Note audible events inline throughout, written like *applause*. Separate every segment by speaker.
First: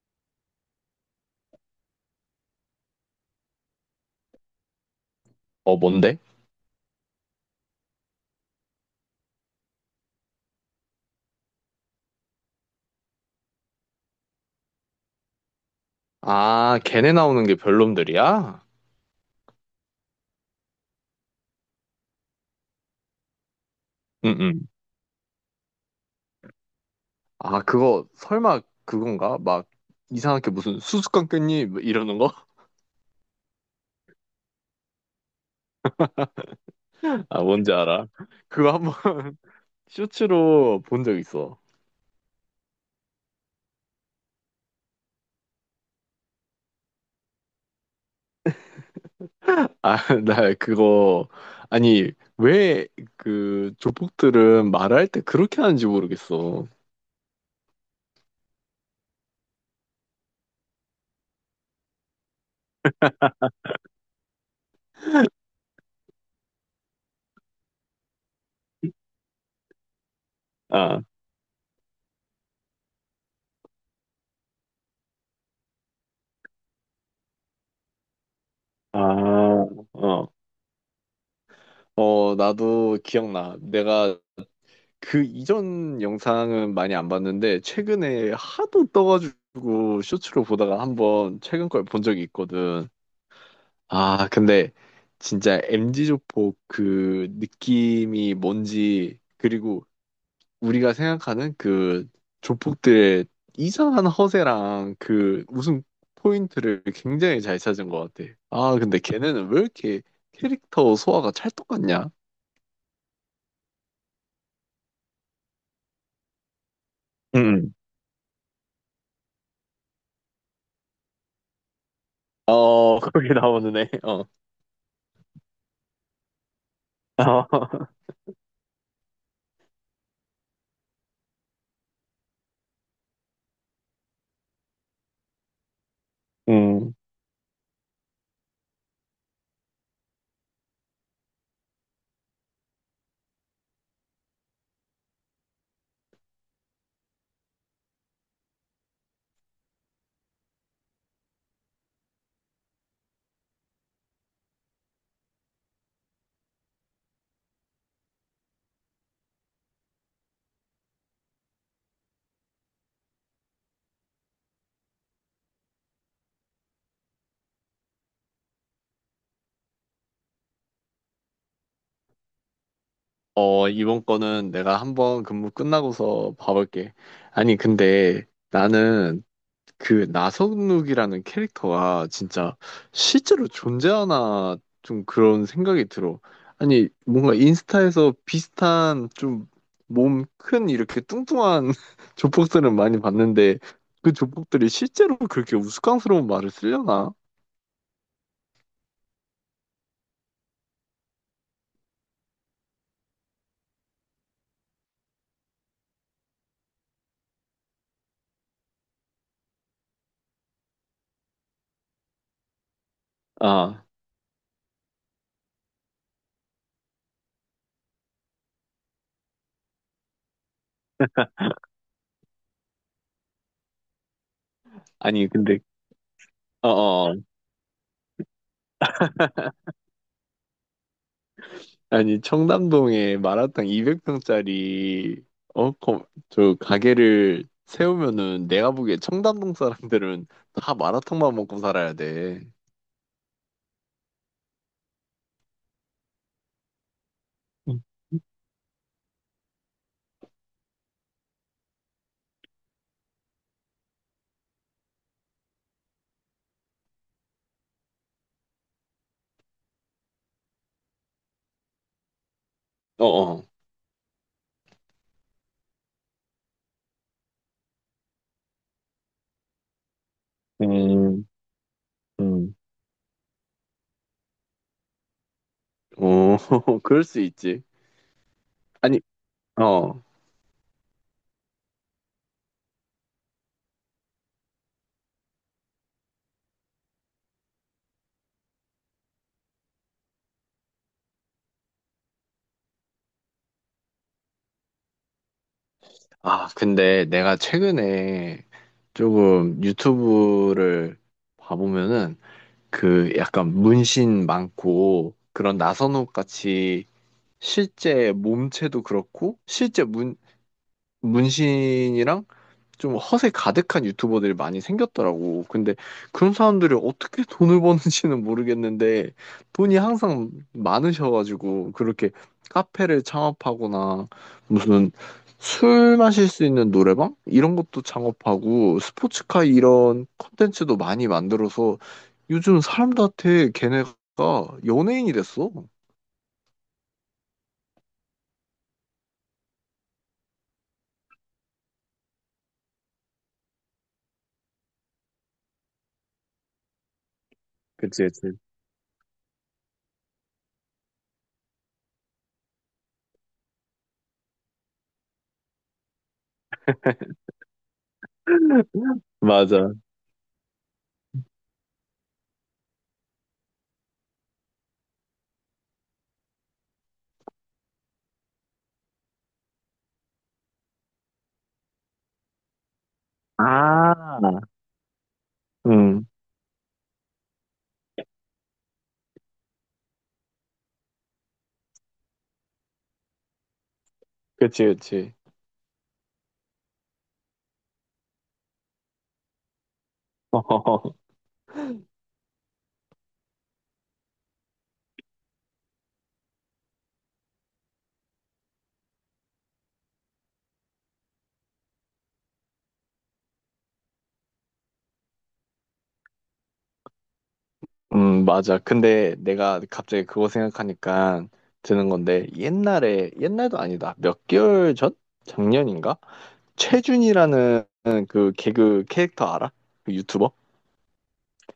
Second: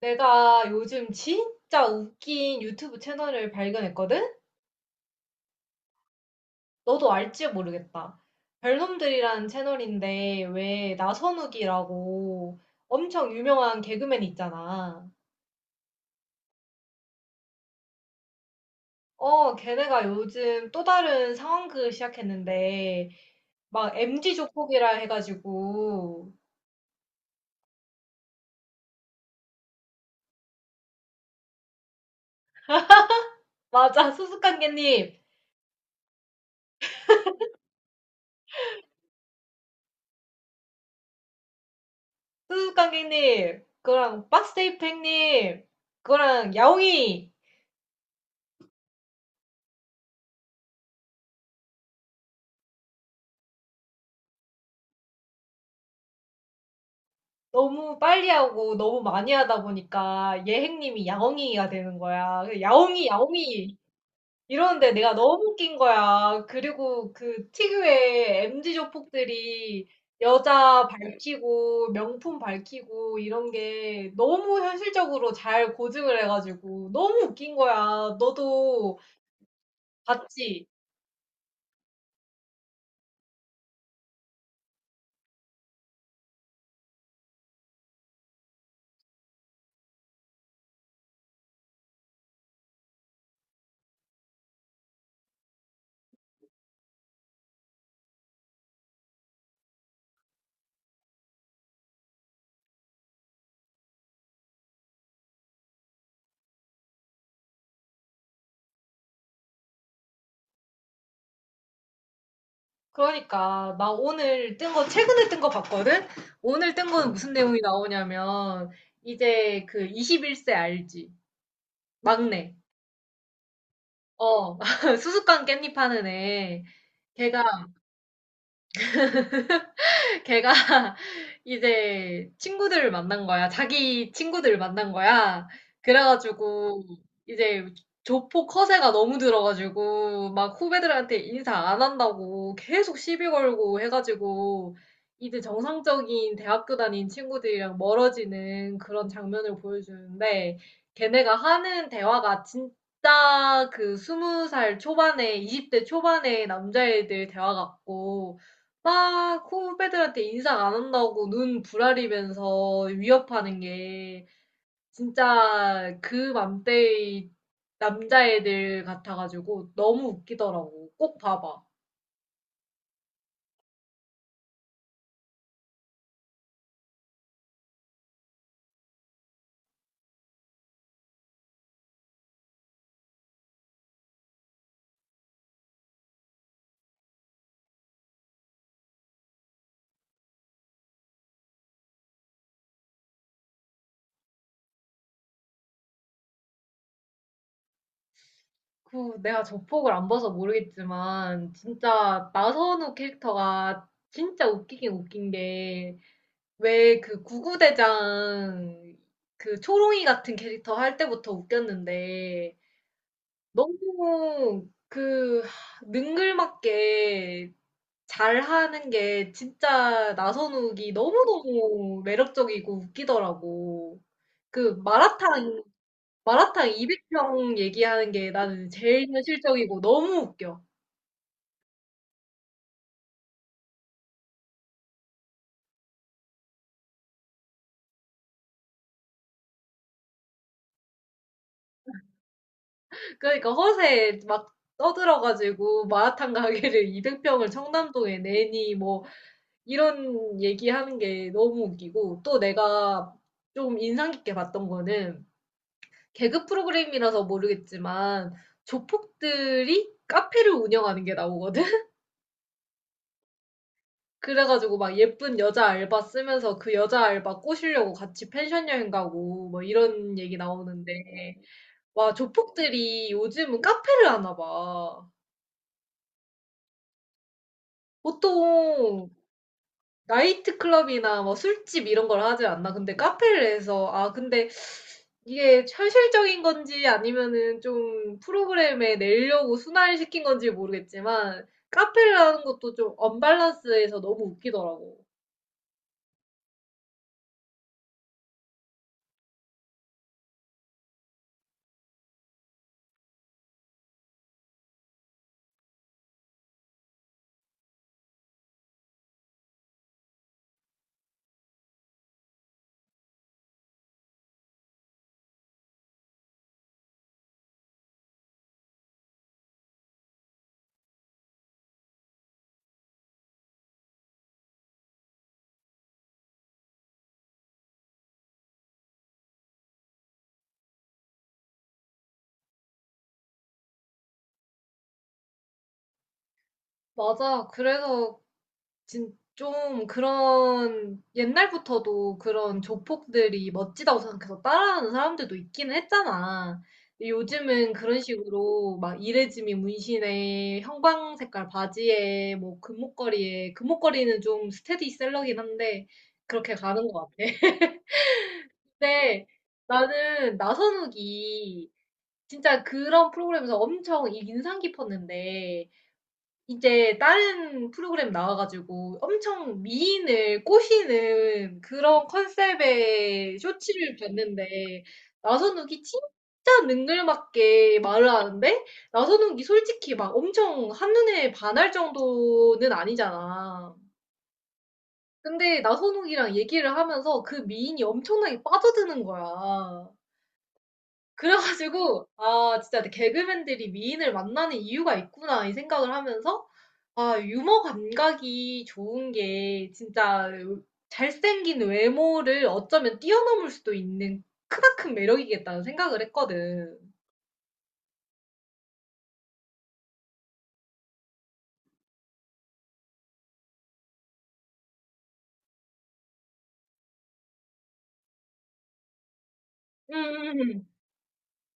Speaker 1: 내가 요즘 진짜 웃긴 유튜브 채널을 발견했거든?
Speaker 2: 어, 뭔데?
Speaker 1: 너도 알지 모르겠다. 별놈들이라는 채널인데 왜 나선욱이라고 엄청 유명한 개그맨 있잖아.
Speaker 2: 아, 걔네 나오는 게 별놈들이야?
Speaker 1: 어, 걔네가 요즘 또 다른 상황극을 시작했는데 막 MG
Speaker 2: 응응.
Speaker 1: 조폭이라 해가지고.
Speaker 2: 아, 그거 설마 그건가? 막 이상하게 무슨 수수깡 깻잎 뭐 이러는 거?
Speaker 1: 맞아. 수수깡개님,
Speaker 2: *laughs* 아, 뭔지 알아. 그거 한번 *laughs* 쇼츠로 본 적 있어.
Speaker 1: 수수깡개님, 그거랑 박스테이프행님, 그거랑 야옹이.
Speaker 2: 아, *laughs* 나 그거 아니 왜 그 조폭들은 말할 때 그렇게 하는지 모르겠어.
Speaker 1: 너무 빨리 하고 너무 많이 하다 보니까 예행님이 야옹이가 되는 거야. 그래서 야옹이, 야옹이 이러는데 내가 너무 웃긴 거야. 그리고 그 특유의 MZ 조폭들이 여자
Speaker 2: 아,
Speaker 1: 밝히고 명품 밝히고 이런 게 너무 현실적으로 잘 고증을 해가지고 너무 웃긴 거야. 너도
Speaker 2: 어,
Speaker 1: 봤지?
Speaker 2: 나도 기억나. 내가 그 이전 영상은 많이 안 봤는데 최근에 하도 떠가지고 쇼츠로 보다가 한번 최근 걸 본 적이 있거든. 아, 근데 진짜 MG 조폭 그 느낌이 뭔지, 그리고 우리가 생각하는 그 조폭들의 이상한 허세랑 그 웃음 포인트를 굉장히 잘 찾은 것 같아. 아, 근데 걔네는 왜 이렇게 캐릭터 소화가 찰떡 같냐?
Speaker 1: 그러니까 나 오늘 뜬 거 최근에 뜬 거 봤거든? 오늘 뜬 거는 무슨 내용이
Speaker 2: 음.
Speaker 1: 나오냐면 이제 그 21세 알지? 막내.
Speaker 2: 어, *laughs* 거기 나오는 애. 어.
Speaker 1: 어. *laughs* 수수깡 깻잎 하는 애.
Speaker 2: *laughs* 어.
Speaker 1: 걔가 *laughs* 걔가 *laughs* 이제 친구들을 만난 거야. 자기 친구들을 만난 거야. 그래가지고
Speaker 2: 음.
Speaker 1: 이제 조폭 허세가 너무 들어가지고 막 후배들한테 인사 안 한다고 계속 시비 걸고 해가지고 이제 정상적인 대학교 다닌 친구들이랑 멀어지는 그런 장면을 보여주는데, 걔네가 하는 대화가 진짜 그 20살 초반에 20대 초반의 남자애들 대화 같고 막 후배들한테 인사 안 한다고 눈 부라리면서 위협하는 게 진짜 그 맘때의 남자애들 같아가지고 너무 웃기더라고. 꼭 봐봐.
Speaker 2: 어, 이번 거는 내가 한번 근무 끝나고서 봐볼게. 아니, 근데 나는 그 나성욱이라는 캐릭터가 진짜 실제로 존재하나 좀 그런 생각이 들어. 아니, 뭔가 인스타에서 비슷한 좀 몸 큰 이렇게 뚱뚱한 *laughs* 조폭들은 많이 봤는데 그 조폭들이 실제로 그렇게 우스꽝스러운 말을 쓰려나?
Speaker 1: 그 내가 저폭을 안 봐서 모르겠지만 진짜 나선우 캐릭터가 진짜 웃기긴 웃긴 게, 왜 그 구구대장, 그 초롱이 같은 캐릭터 할 때부터 웃겼는데
Speaker 2: 아,
Speaker 1: 너무 그 능글맞게 잘하는 게, 진짜 나선욱이 너무너무 매력적이고 웃기더라고. 그
Speaker 2: 아니, 근데,
Speaker 1: 마라탕
Speaker 2: 어어.
Speaker 1: 200평 얘기하는 게 나는 제일 현실적이고 너무 웃겨.
Speaker 2: 아니, 청담동에 마라탕 200평짜리, 가게를 세우면은 내가 보기에 청담동 사람들은 다 마라탕만 먹고 살아야 돼.
Speaker 1: 그러니까 허세 막 떠들어가지고 마라탕 가게를 *laughs* 200평을
Speaker 2: 음,
Speaker 1: 청담동에 내니 뭐 이런 얘기하는 게 너무 웃기고, 또 내가 좀 인상 깊게 봤던 거는, 개그 프로그램이라서 모르겠지만 조폭들이 카페를 운영하는 게 나오거든? *laughs*
Speaker 2: 어, 어.
Speaker 1: 그래가지고 막 예쁜 여자 알바 쓰면서 그 여자 알바 꼬시려고 같이 펜션 여행 가고 뭐 이런 얘기 나오는데,
Speaker 2: 음,
Speaker 1: 와,
Speaker 2: 음,
Speaker 1: 조폭들이 요즘은 카페를 하나 봐.
Speaker 2: 어, *laughs* 그럴 수 있지. 아니,
Speaker 1: 보통
Speaker 2: 어.
Speaker 1: 나이트클럽이나 뭐 술집 이런 걸 하지 않나? 근데 카페를 해서, 아, 근데 이게 현실적인 건지 아니면은 좀 프로그램에 내려고 순환시킨 건지 모르겠지만, 카페를 하는 것도 좀 언밸런스해서 너무 웃기더라고.
Speaker 2: 아, 근데 내가 최근에 조금 유튜브를 봐보면은 그 약간 문신 많고 그런 나선호 같이 실제 몸체도 그렇고 실제 문 문신이랑 좀 허세 가득한 유튜버들이 많이 생겼더라고. 근데 그런 사람들이 어떻게 돈을 버는지는 모르겠는데 돈이 항상 많으셔가지고 그렇게 카페를 창업하거나 무슨 술 마실 수 있는 노래방 이런 것도 창업하고 스포츠카 이런 콘텐츠도 많이 만들어서 요즘 사람들한테 걔네가 연예인이 됐어.
Speaker 1: 맞아. 그래서 진 좀, 그런 옛날부터도 그런 조폭들이 멋지다고 생각해서 따라하는 사람들도 있기는 했잖아. 근데 요즘은 그런
Speaker 2: 그치, 그치.
Speaker 1: 식으로 막 이레즈미 문신에 형광 색깔 바지에 뭐 금목걸이에, 금목걸이는 좀 스테디셀러긴 한데, 그렇게 가는 것 같아. *laughs*
Speaker 2: *laughs*
Speaker 1: 근데
Speaker 2: 맞아.
Speaker 1: 나는 나선욱이 진짜 그런 프로그램에서 엄청 인상 깊었는데, 이제 다른 프로그램 나와 가지고 엄청 미인을 꼬시는 그런 컨셉의 쇼츠를
Speaker 2: 아,
Speaker 1: 봤는데, 나선욱이
Speaker 2: 음,
Speaker 1: 진짜 능글맞게 말을 하는데, 나선욱이 솔직히 막 엄청 한눈에 반할 정도는 아니잖아.
Speaker 2: 그치, 그치.
Speaker 1: 근데 나선욱이랑 얘기를 하면서 그 미인이 엄청나게 빠져드는 거야.
Speaker 2: *laughs*
Speaker 1: 그래가지고, 아, 진짜 개그맨들이 미인을 만나는 이유가 있구나 이 생각을 하면서, 아, 유머 감각이 좋은 게 진짜 잘생긴 외모를 어쩌면 뛰어넘을 수도 있는 크나큰 매력이겠다는 생각을 했거든.
Speaker 2: 맞아. 근데 내가 갑자기 그거 생각하니까 드는 건데, 옛날에, 옛날도 아니다. 몇 개월 전? 작년인가? 최준이라는 그 개그 캐릭터 알아? 그 유튜버?
Speaker 1: 음음음.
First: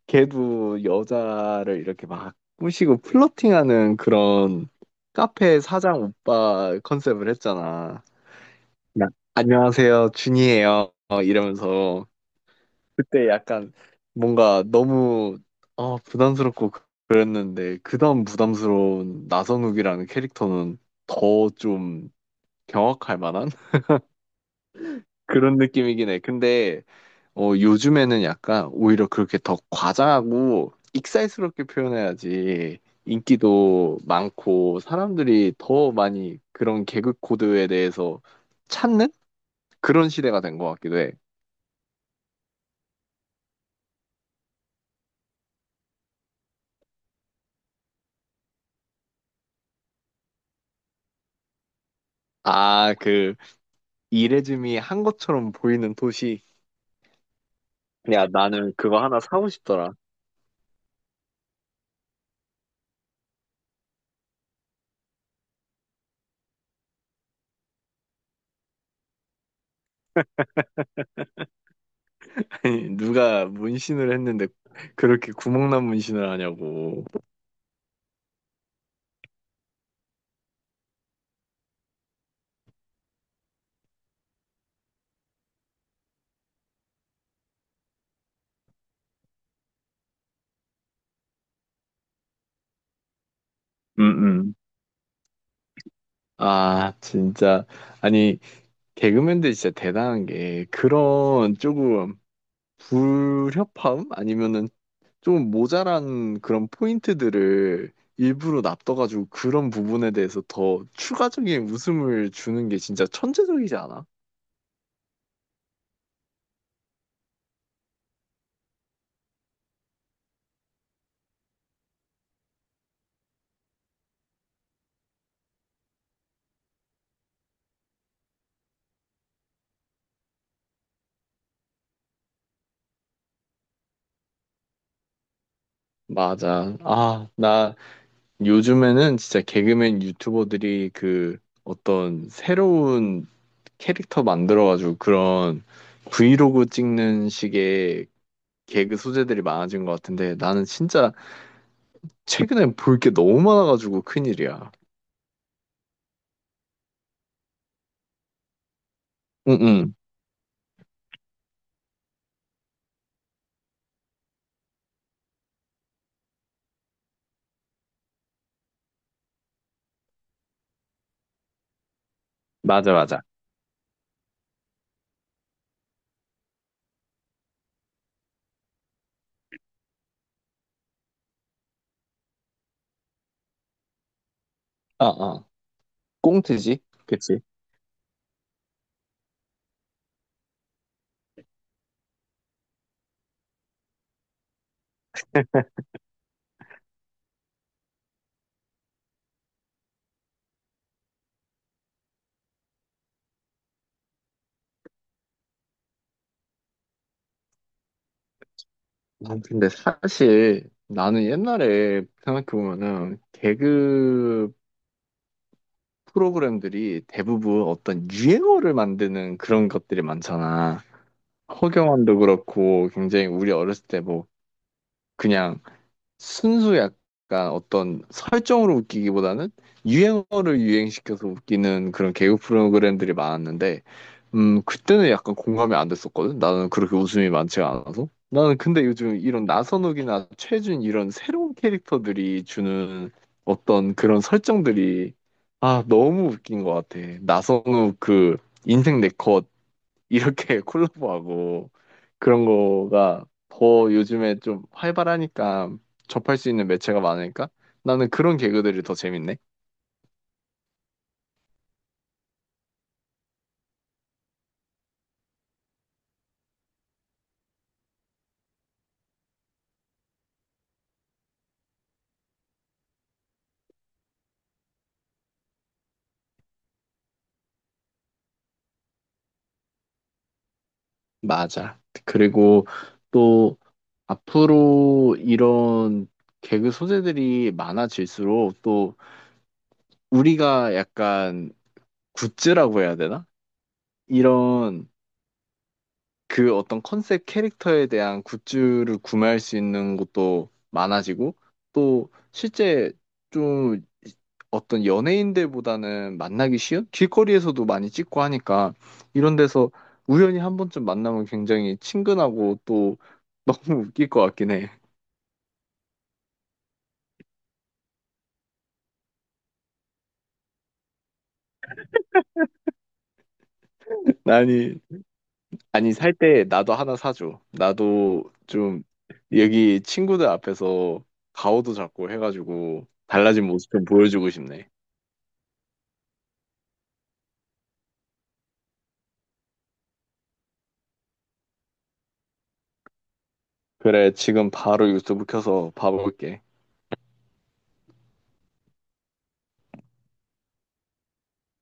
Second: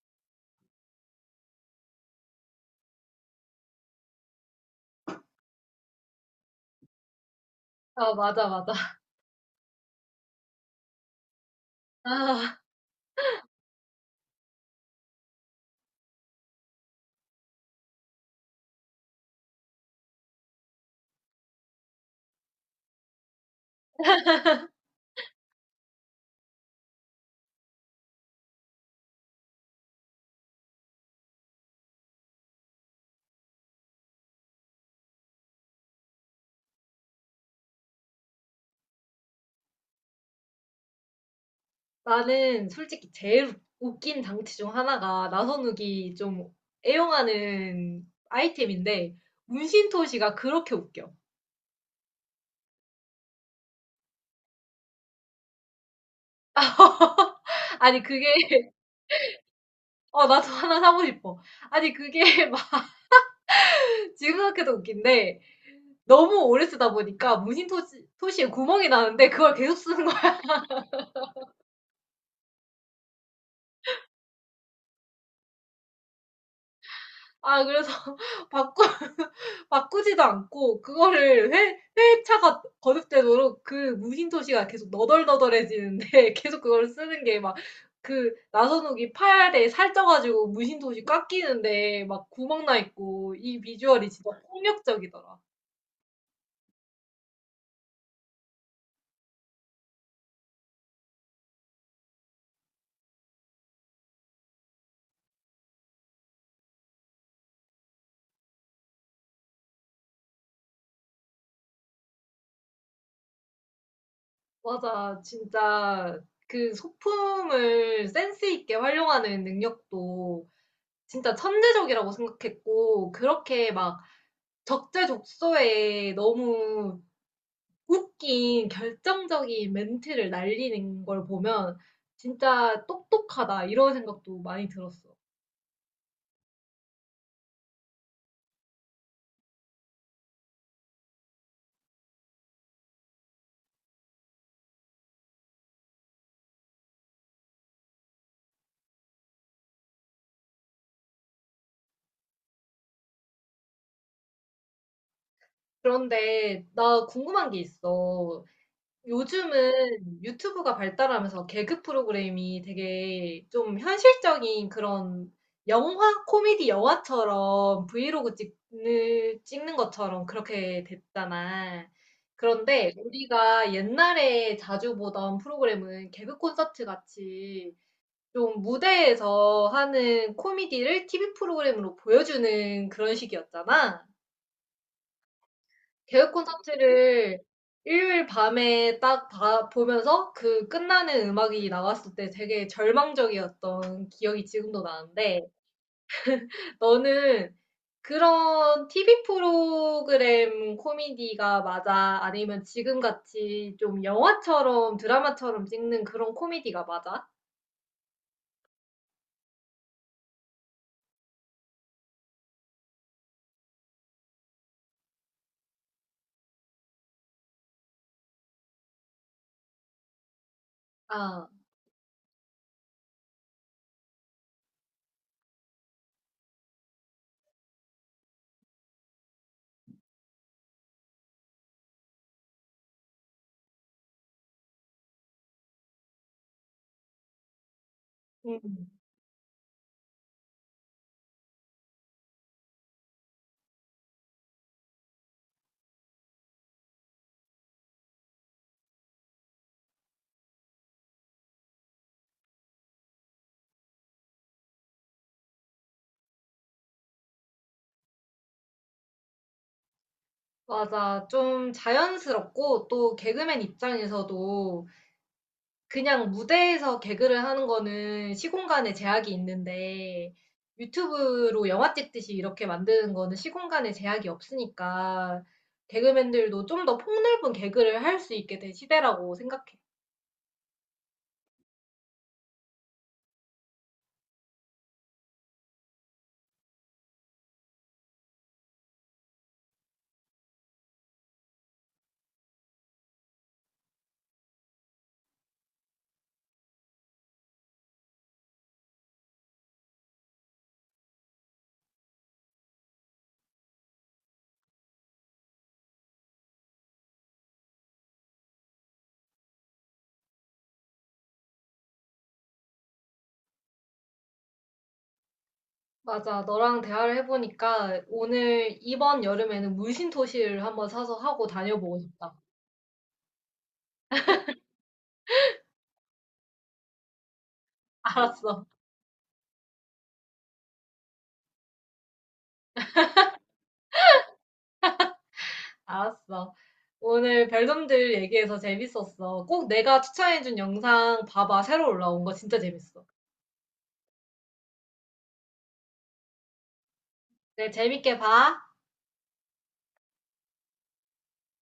Speaker 2: 걔도 여자를 이렇게 막 꼬시고 플러팅하는 그런 카페 사장 오빠 컨셉을 했잖아.
Speaker 1: 아, 맞아, 맞아.
Speaker 2: 나- 안녕하세요, 준이에요. 어, 이러면서.
Speaker 1: 아,
Speaker 2: 그때 약간 뭔가 너무 부담스럽고 그랬는데 그다음 부담스러운 나선욱이라는 캐릭터는 더 좀 경악할 만한 *laughs* 그런 느낌이긴 해. 근데 요즘에는 약간 오히려 그렇게 더 과장하고 익살스럽게 표현해야지 인기도 많고 사람들이 더 많이 그런 개그 코드에 대해서 찾는 그런 시대가 된 것 같기도 해.
Speaker 1: 나는 솔직히 제일 웃긴 장치 중 하나가 나선욱이 좀 애용하는 아이템인데, 문신토시가 그렇게 웃겨.
Speaker 2: 아, 그 이레즈미 한 것처럼 보이는.
Speaker 1: 아니 그게
Speaker 2: 야, 나는
Speaker 1: *laughs*
Speaker 2: 그거 하나 사고 싶더라.
Speaker 1: 어, 나도 하나 사고 싶어. 아니 그게 *laughs* 막 지금 생각해도 웃긴데, 너무 오래 쓰다 보니까 문신 토시에 구멍이 나는데 그걸 계속 쓰는 거야.
Speaker 2: *laughs* 아니, 누가 문신을 했는데 그렇게 구멍난 문신을 하냐고.
Speaker 1: 아, 그래서 *laughs* 바꾸, 바꾸지도 않고 그거를 회차가 거듭되도록 그 문신 토시가 계속 너덜너덜해지는데 *laughs* 계속 그걸 쓰는 게 막, 그 나선욱이 팔에 살쪄가지고 문신 토시 꽉 끼는데 막 구멍 나 있고, 이 비주얼이 진짜
Speaker 2: 응응.
Speaker 1: 폭력적이더라.
Speaker 2: 아, 진짜. 아니, 개그맨들 진짜 대단한 게 그런 조금 불협화음? 아니면은 좀 모자란 그런 포인트들을 일부러 놔둬가지고 그런 부분에 대해서 더 추가적인 웃음을 주는 게 진짜 천재적이지 않아?
Speaker 1: 맞아. 진짜 그 소품을 센스 있게 활용하는 능력도 진짜 천재적이라고 생각했고, 그렇게 막 적재적소에 너무 웃긴 결정적인 멘트를 날리는 걸 보면 진짜 똑똑하다 이런 생각도 많이 들었어.
Speaker 2: 맞아. 아, 나 요즘에는 진짜 개그맨 유튜버들이 그 어떤 새로운 캐릭터 만들어가지고 그런 브이로그 찍는 식의 개그 소재들이 많아진 것 같은데 나는 진짜 최근에 볼 게 너무 많아가지고 큰일이야.
Speaker 1: 그런데 나 궁금한 게 있어.
Speaker 2: 응응.
Speaker 1: 요즘은 유튜브가 발달하면서 개그 프로그램이 되게 좀 현실적인 그런 영화, 코미디 영화처럼 브이로그 찍는 것처럼 그렇게 됐잖아.
Speaker 2: 맞아,
Speaker 1: 그런데
Speaker 2: 맞아.
Speaker 1: 우리가 옛날에 자주 보던 프로그램은 개그 콘서트 같이 좀 무대에서 하는 코미디를 TV 프로그램으로 보여주는 그런 식이었잖아.
Speaker 2: 아, 아.
Speaker 1: 개그
Speaker 2: 꽁트지?
Speaker 1: 콘서트를
Speaker 2: 그치?
Speaker 1: 일요일 밤에 딱 보면서 그 끝나는 음악이 나왔을 때 되게 절망적이었던 기억이 지금도 나는데, 너는 그런 TV 프로그램 코미디가 맞아? 아니면 지금같이 좀 영화처럼 드라마처럼 찍는 그런 코미디가 맞아?
Speaker 2: 난 근데 사실 나는 옛날에 생각해보면은 개그 프로그램들이 대부분 어떤 유행어를 만드는 그런 것들이 많잖아.
Speaker 1: 아,
Speaker 2: 허경환도 그렇고 굉장히 우리 어렸을 때 뭐 그냥 순수 약간 어떤 설정으로 웃기기보다는 유행어를 유행시켜서 웃기는 그런 개그 프로그램들이 많았는데 그때는 약간 공감이 안 됐었거든. 나는 그렇게 웃음이 많지가 않아서. 나는 근데
Speaker 1: 음,
Speaker 2: 요즘 이런 나선욱이나 최준 이런 새로운 캐릭터들이 주는 어떤 그런 설정들이 아 너무 웃긴 것 같아. 나선욱 그 인생 내 컷 이렇게 *laughs* 콜라보하고 그런 거가 더 요즘에 좀 활발하니까 접할 수 있는 매체가 많으니까 나는 그런 개그들이 더 재밌네.
Speaker 1: 맞아. 좀 자연스럽고 또 개그맨 입장에서도 그냥 무대에서 개그를 하는 거는 시공간의 제약이 있는데, 유튜브로 영화 찍듯이 이렇게 만드는 거는 시공간의 제약이 없으니까, 개그맨들도 좀 더 폭넓은 개그를 할 수 있게 된 시대라고 생각해.
Speaker 2: 맞아. 그리고 또 앞으로 이런 개그 소재들이 많아질수록 또 우리가 약간 굿즈라고 해야 되나? 이런 그 어떤 컨셉 캐릭터에 대한 굿즈를 구매할 수 있는 곳도 많아지고 또 실제 좀 어떤 연예인들보다는 만나기 쉬운 길거리에서도 많이 찍고 하니까 이런 데서 우연히 한 번쯤 만나면 굉장히 친근하고 또 너무 웃길 것 같긴 해.
Speaker 1: 맞아. 너랑 대화를 해보니까 오늘, 이번 여름에는 물심토시를 한번 사서 하고 다녀보고 싶다.
Speaker 2: *laughs* 아니, 아니 살 때 나도 하나 사줘.
Speaker 1: *laughs*
Speaker 2: 나도
Speaker 1: 알았어.
Speaker 2: 좀 여기 친구들 앞에서 가오도 잡고 해가지고 달라진 모습 좀 보여주고 싶네.
Speaker 1: 알았어. 오늘 별놈들 얘기해서 재밌었어. 꼭 내가 추천해준 영상 봐봐. 새로 올라온 거 진짜 재밌어.
Speaker 2: 그래, 지금 바로 유튜브 켜서 봐볼게.
Speaker 1: 그래, 재밌게 봐.